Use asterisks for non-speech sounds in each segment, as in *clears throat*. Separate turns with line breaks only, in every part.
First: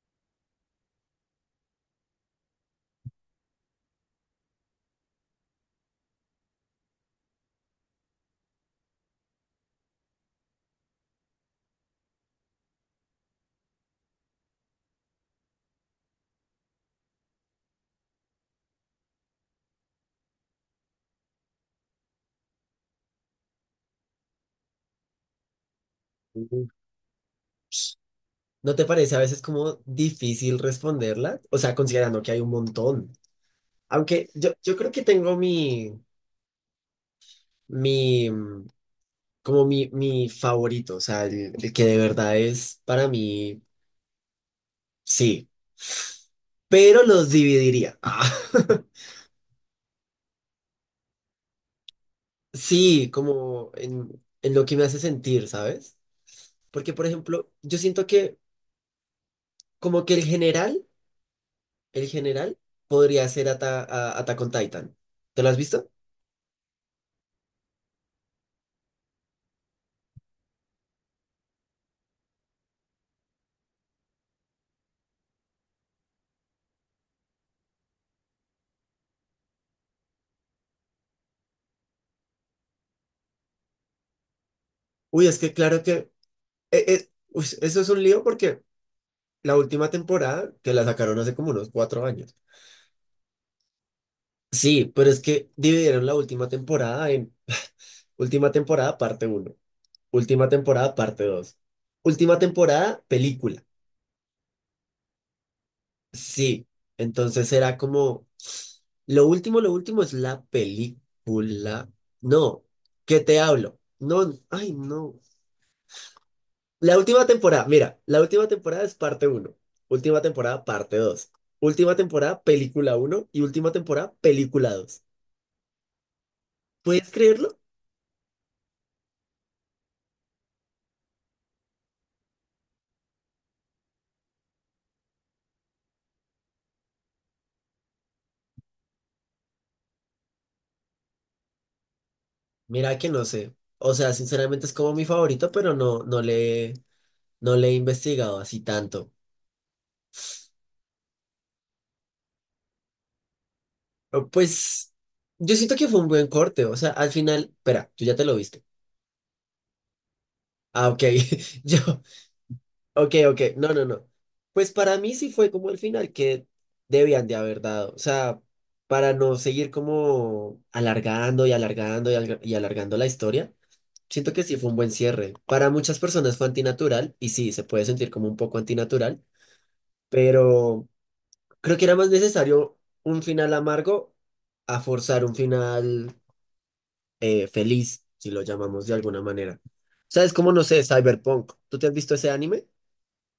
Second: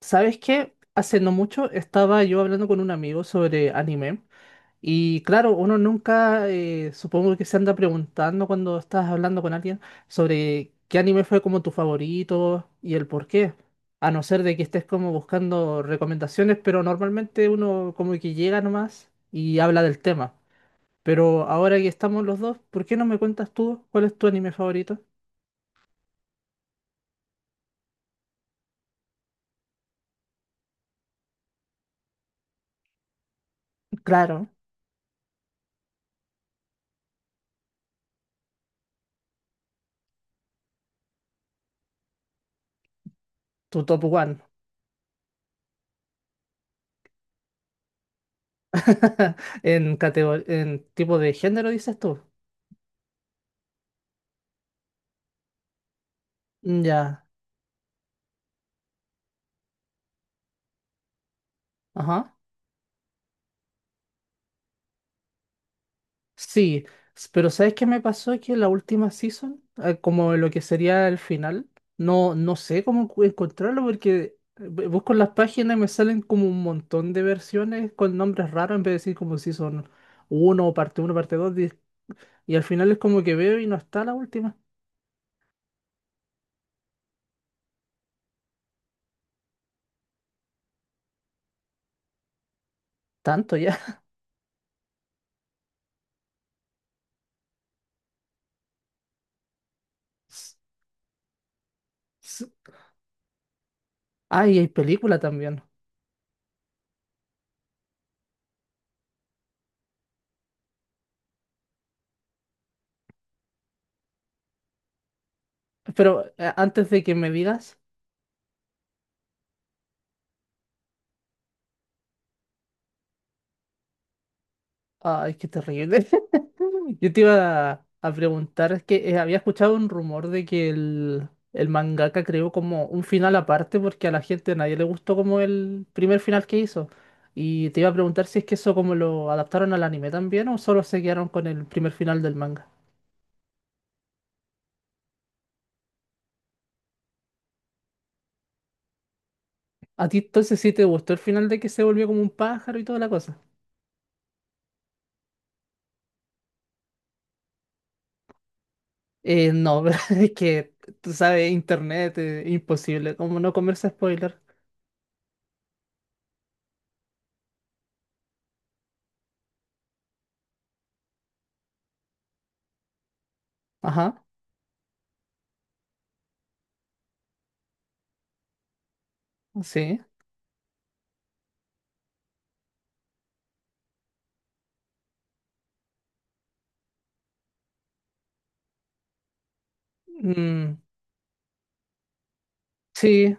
¿Sabes qué? Hace no mucho estaba yo hablando con un amigo sobre anime y claro, uno nunca supongo que se anda preguntando cuando estás hablando con alguien sobre qué anime fue como tu favorito y el por qué, a no ser de que estés como buscando recomendaciones, pero normalmente uno como que llega nomás y habla del tema. Pero ahora que estamos los dos, ¿por qué no me cuentas tú cuál es tu anime favorito?
Mm. ¿No te parece a veces como difícil responderla? O sea, considerando que hay un montón. Aunque
Claro,
yo creo que tengo mi, mi, mm, como mi favorito, o sea, el que de verdad es para mí,
tu top one.
sí, pero los dividiría. Ah, *laughs*
*laughs* En tipo de género dices tú.
Sí, como en lo que me hace sentir, ¿sabes?
Mm,
Porque, por
ya,
ejemplo, yo siento que como que el
ajá.
general podría ser Attack on Titan. ¿Te lo has visto?
Sí, pero ¿sabes qué me pasó? Que la última season, como lo que sería el final, no, no sé cómo encontrarlo porque busco en las páginas y me salen como un montón de versiones con nombres raros en vez de decir como season uno, o parte uno, parte dos, y al final es como que veo y no está la última.
Uy, es que claro que eso es un lío porque la última temporada, que la sacaron hace como unos cuatro años.
Tanto ya.
Sí, pero es que dividieron la última temporada en última temporada parte uno,
*laughs*
última
S-
temporada parte dos, última
s-
temporada película.
Ah, y hay película también.
Sí, entonces era como, lo último es la película. No, ¿qué te hablo? No, ay, no.
Pero antes
La
de que
última
me
temporada,
digas,
mira, la última temporada es parte uno, última temporada parte dos, última temporada película uno y última temporada película dos.
ay, qué terrible. *laughs*
¿Puedes
Yo te
creerlo?
iba a preguntar, es que había escuchado un rumor de que el mangaka creó como un final aparte porque a la gente a nadie le gustó como el primer final que hizo. Y te iba a preguntar si es que eso como lo adaptaron al anime también o solo se quedaron con el primer final del manga.
Mira que no sé. O sea, sinceramente es como mi favorito, pero no le he investigado así tanto.
¿A ti entonces sí te gustó el final de que se volvió como un pájaro y toda la cosa?
Pero, pues yo siento que fue un buen corte, o sea, al final, espera, tú ya te lo viste.
No, *laughs* pero es que
Ah, ok,
tú sabes,
*laughs* yo,
internet,
ok,
imposible, como
ok,
no
no, no,
comerse
no.
spoiler.
Pues para mí sí fue como el final que debían de haber dado. O sea, para no seguir como alargando y alargando y, y alargando la historia,
Ajá,
siento que sí fue un buen cierre. Para muchas personas fue antinatural y sí, se puede sentir como un poco antinatural,
sí.
pero creo que era más necesario un final amargo a forzar un final feliz, si lo llamamos de alguna manera. O sea, es como, no
Mm,
sé, Cyberpunk. ¿Tú te has visto ese anime?
sí.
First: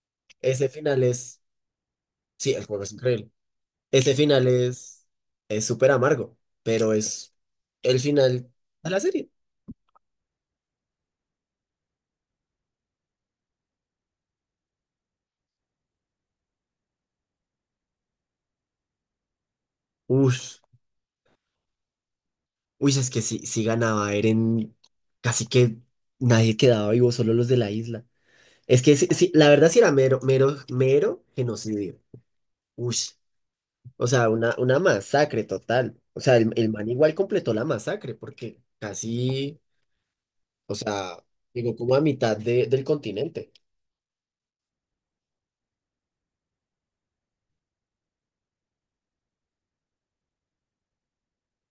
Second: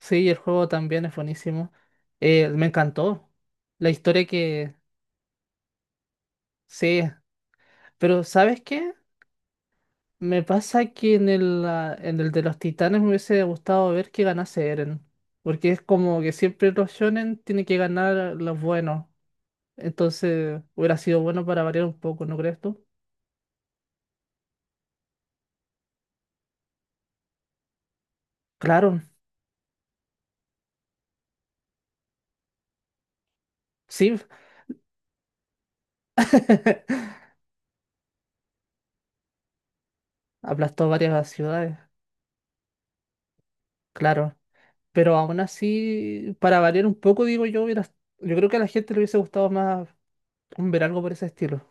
Sí, el juego
Ese final
también es
es...
buenísimo. Eh,
Sí, el
me
juego es
encantó
increíble.
la
Ese
historia
final
que
es súper amargo, pero
sí,
es el
pero
final
¿sabes
de
qué?
la serie.
Me pasa que en el de los titanes me hubiese gustado ver que ganase Eren, porque es como que siempre los shonen tienen que ganar los buenos, entonces
Ush,
hubiera sido bueno para variar un poco, ¿no crees tú?
uy, es que si ganaba Eren, casi que nadie quedaba vivo, solo los de la isla. Es que
Claro,
sí, sí, la verdad sí era mero, mero, mero genocidio. Ush, o
sí,
sea, una masacre total. O sea, el man
*laughs*
igual completó la masacre, porque casi, o
aplastó
sea,
varias
llegó
ciudades,
como a del continente.
claro, pero aún así, para variar un poco, digo yo, yo creo que a la gente le hubiese gustado más un ver algo por ese estilo.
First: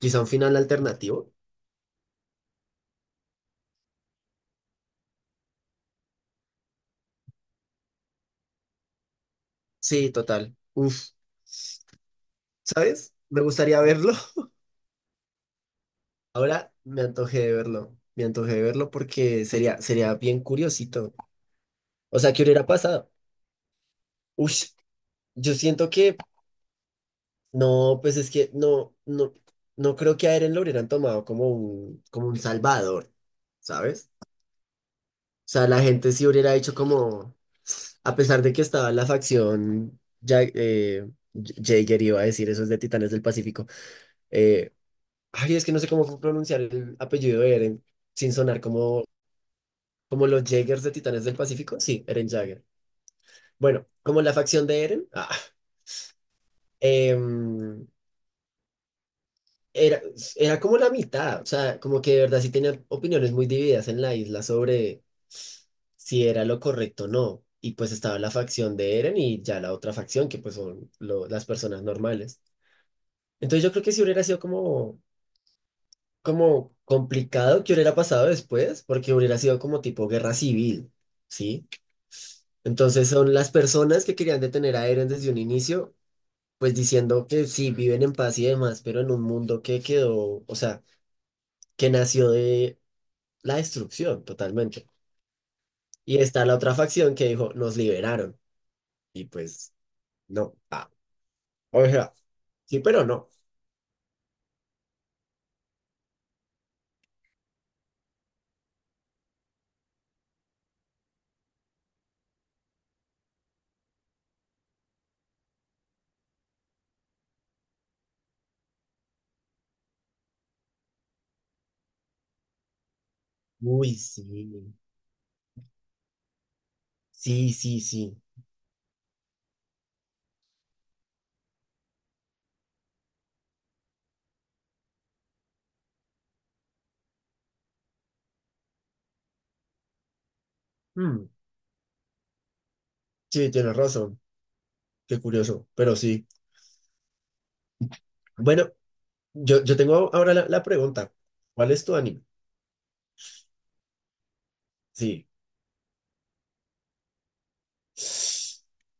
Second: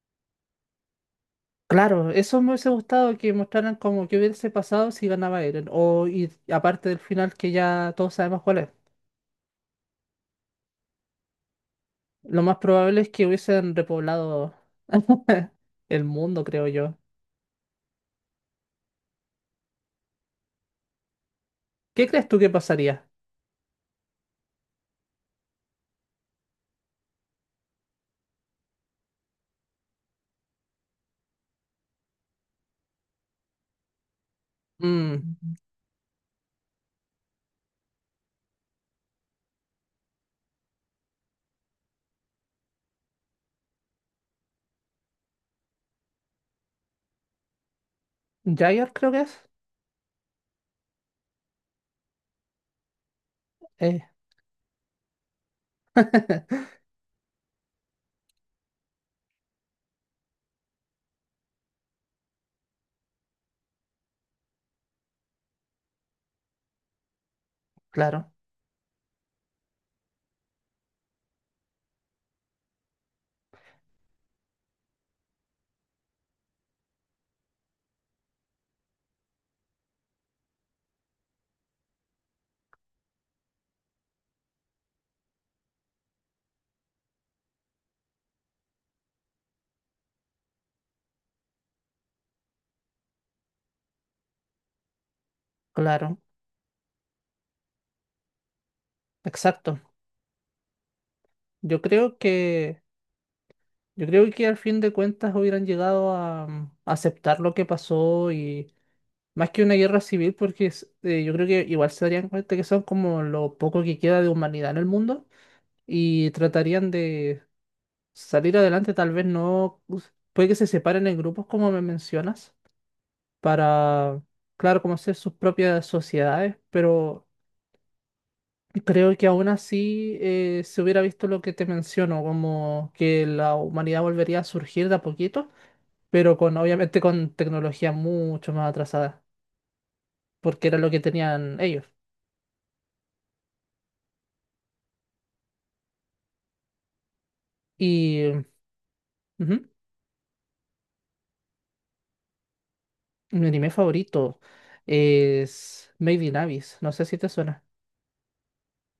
Quizá un final alternativo.
Claro, eso me hubiese gustado que mostraran como que hubiese pasado si ganaba Eren. O y aparte del final que ya todos sabemos cuál es.
Sí, total. Uf.
Lo más probable es
¿Sabes?
que
Me
hubiesen
gustaría verlo.
repoblado *laughs* el mundo, creo
Ahora
yo.
me antojé de verlo. Me antojé de verlo porque sería, sería bien curiosito.
¿Qué
O
crees
sea,
tú
¿qué
que
hubiera
pasaría?
pasado? Ush, yo siento que no, pues es que no creo que a Eren lo hubieran tomado como como un salvador, ¿sabes?
Mm,
O sea, la gente sí hubiera hecho como, a pesar de que estaba la facción, ya, Jaeger iba a decir, eso es de Titanes del Pacífico. Eh, ay, es que no sé cómo pronunciar el apellido de Eren sin sonar
Jaeger
como
creo que es.
como los Jaegers de Titanes del Pacífico. Sí, Eren Jaeger. Bueno,
Eh,
como la facción de Eren.
*laughs*
Em, era, era como la mitad. O sea, como que de verdad sí tenían opiniones muy divididas en la isla sobre si era lo correcto o no. Y pues estaba la
claro,
facción de Eren y ya la otra facción, que pues son las personas normales. Entonces yo creo que si hubiera sido como, como complicado que hubiera pasado después, porque hubiera sido como tipo guerra civil, ¿sí? Entonces son las personas que querían detener a Eren desde un inicio, pues diciendo que sí, viven en paz y demás, pero en un mundo que quedó, o sea, que nació de la destrucción totalmente.
claro,
Y está la otra facción que dijo, nos liberaron. Y pues,
exacto.
no. Ah,
Yo
o sea,
creo
sí,
que,
pero no.
yo creo que al fin de cuentas hubieran llegado a aceptar lo que pasó y más que una guerra civil, porque yo creo que igual se darían cuenta que son como lo poco que queda de humanidad en el mundo y tratarían de salir adelante, tal vez no, puede que se separen en grupos como me mencionas,
Uy,
para,
sí.
claro, como hacer sus propias sociedades, pero
Sí, sí, sí.
creo que aún así se hubiera visto lo que te menciono, como que la humanidad volvería a surgir de a poquito, pero obviamente con tecnología mucho más atrasada, porque era lo que
Mm,
tenían ellos.
sí, tienes razón. Qué curioso, pero sí.
Y
Bueno, yo,
Ujú.
yo tengo ahora la pregunta. ¿Cuál es tu anime?
Mi anime favorito
Sí.
es Made in Abyss. No sé si te suena.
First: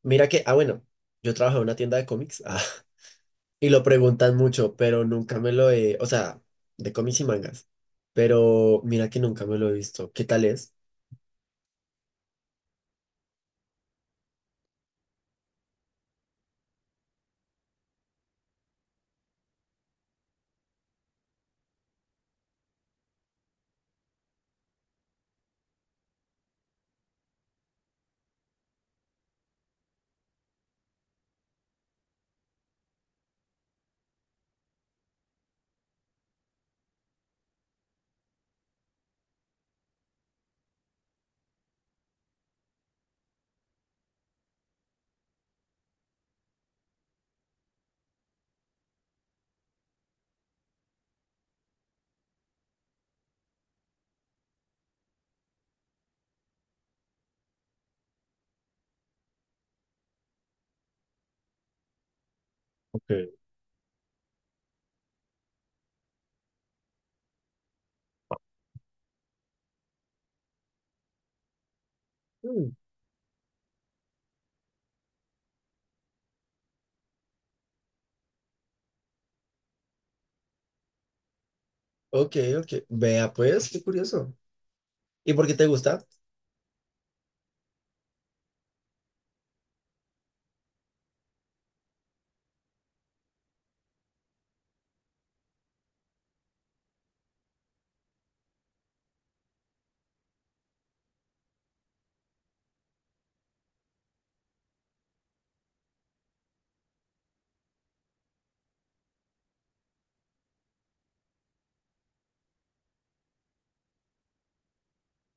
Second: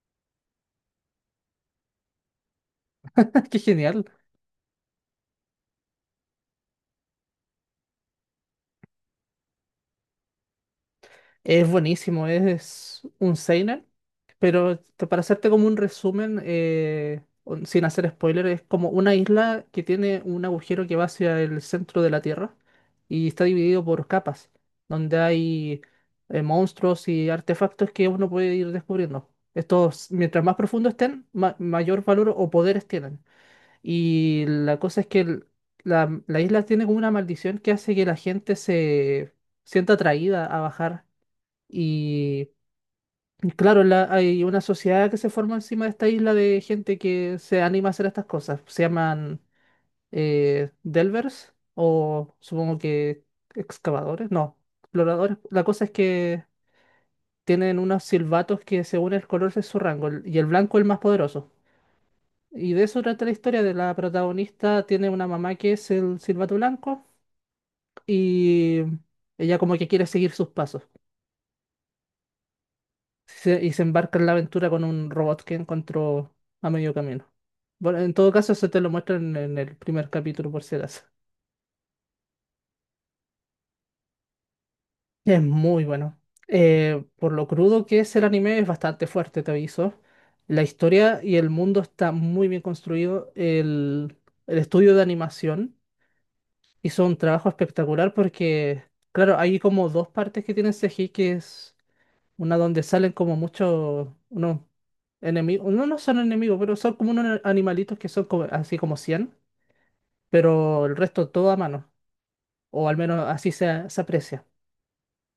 Mira que, ah, bueno, yo trabajo en una tienda de cómics,
*laughs* Qué
*laughs* y lo
genial.
preguntan mucho, pero nunca me lo he, o sea, de cómics y mangas, pero mira que nunca me lo he visto. ¿Qué tal es?
Es buenísimo. Es un seinen. Pero para hacerte como un resumen, sin hacer spoiler, es como una isla que tiene un agujero que va hacia el centro de la Tierra y está dividido por capas, donde hay monstruos y artefactos que uno puede ir descubriendo. Estos, mientras más profundo estén, mayor valor o poderes tienen. Y la cosa es que la isla tiene como una maldición que hace que la gente se sienta atraída a bajar. Y y claro, hay una sociedad que se forma encima de esta isla de gente que se anima a hacer estas cosas. Se llaman Delvers o supongo que excavadores, no, exploradores. La cosa es que tienen unos silbatos que según el color es su rango y el blanco es el más poderoso. Y de eso
Ok.
trata la historia de la protagonista. Tiene una mamá que es el Silbato Blanco y ella como que quiere seguir sus pasos.
Mm,
Y se embarca en la aventura con un robot que encontró a medio camino. Bueno, en todo caso, eso te lo muestran en el primer capítulo, por si acaso.
ok, ok. Vea pues, qué curioso. ¿Y
Es
por qué te
muy
gusta?
bueno. Por lo crudo que es el anime, es bastante fuerte, te aviso. La historia y el mundo está muy bien construido. El estudio de animación hizo un trabajo espectacular porque, claro, hay como dos partes que tienen CGI, que es una donde salen como muchos, unos enemigos, no, no son enemigos, pero son como unos animalitos que son así como 100, pero el resto todo a mano, o al menos así se aprecia.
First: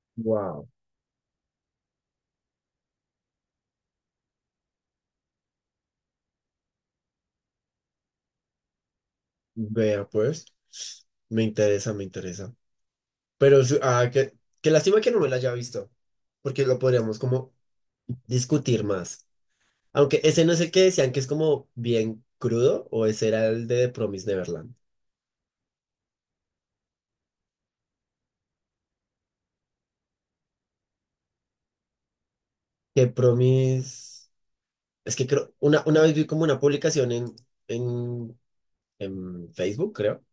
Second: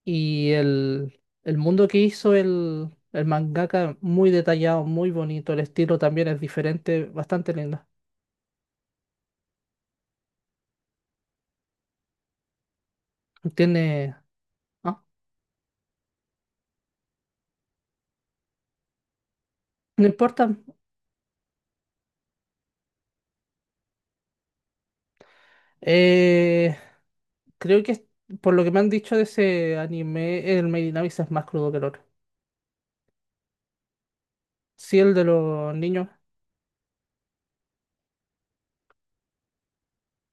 Y
Wow.
el mundo que hizo el mangaka, muy detallado, muy bonito, el estilo también es diferente, bastante lindo.
Vea pues, me interesa, me interesa. Pero,
Tiene.
qué, qué lástima
ah,
que no me la haya visto, porque lo podríamos como discutir más.
No
Aunque
importa.
ese no es el que decían que es como bien crudo, o ese era el de Promis Neverland.
Eh, creo que por lo que me han dicho de ese anime, el maid in Abyss es más crudo que el otro.
Que Promis.
Sí, el
Es
de
que creo.
los
Una
niños.
vez vi como una publicación en, en Facebook, creo.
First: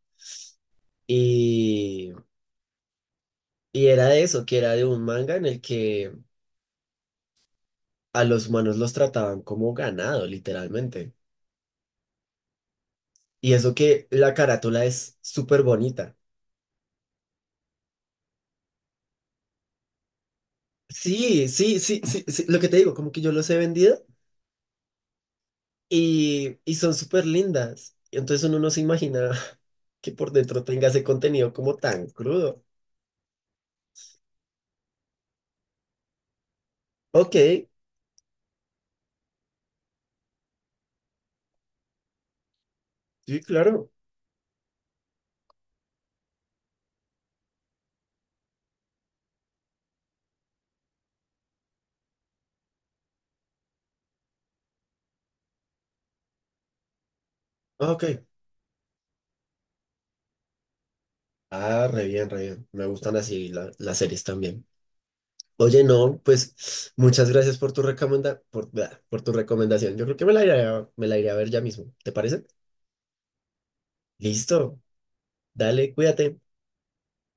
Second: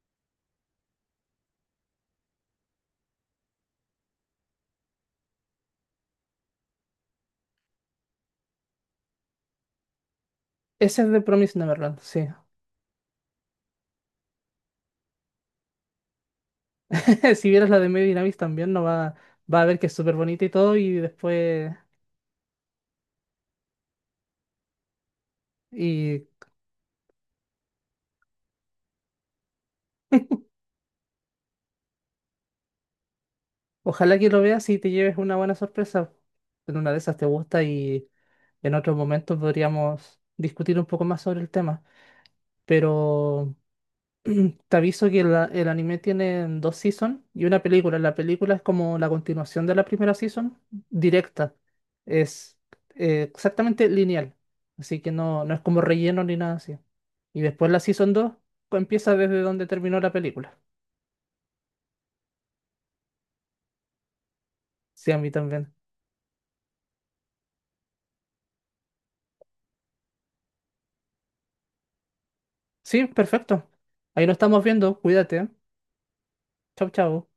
Y, y era de eso, que era de un manga en el que a los humanos los trataban como ganado,
Ese es
literalmente.
de Promise Neverland, sí.
Y eso que la carátula es súper bonita.
*laughs* Si vieras la de maid in Abyss también, no va a ver que es súper bonita y todo, y
Sí,
después.
sí, sí, sí, sí, lo que te digo, como que yo los he vendido.
Y
Y son súper lindas. Y entonces uno no se imagina *laughs* que por dentro tenga ese contenido como tan crudo.
ojalá que lo veas y te lleves una buena sorpresa. En una de esas te
Ok,
gusta y en otro momento podríamos discutir un poco más sobre el tema.
sí,
Pero.
claro.
*clears throat* Te aviso que el anime tiene dos seasons y una película. La película es como la continuación de la primera season, directa. Es exactamente lineal. Así que no, no es como relleno ni nada así. Y después la
Ah,
season
ok.
2 empieza desde donde terminó la película.
Ah, re bien, re bien. Me gustan así las series también.
Sí, a mí también.
Oye, no, pues muchas gracias por tu recomenda, por, bla, por tu recomendación. Yo creo que me la iré a, me la iré a ver ya mismo. ¿Te parece?
Sí, perfecto. Ahí nos estamos
Listo.
viendo. Cuídate.
Dale, cuídate.
Chau, chau.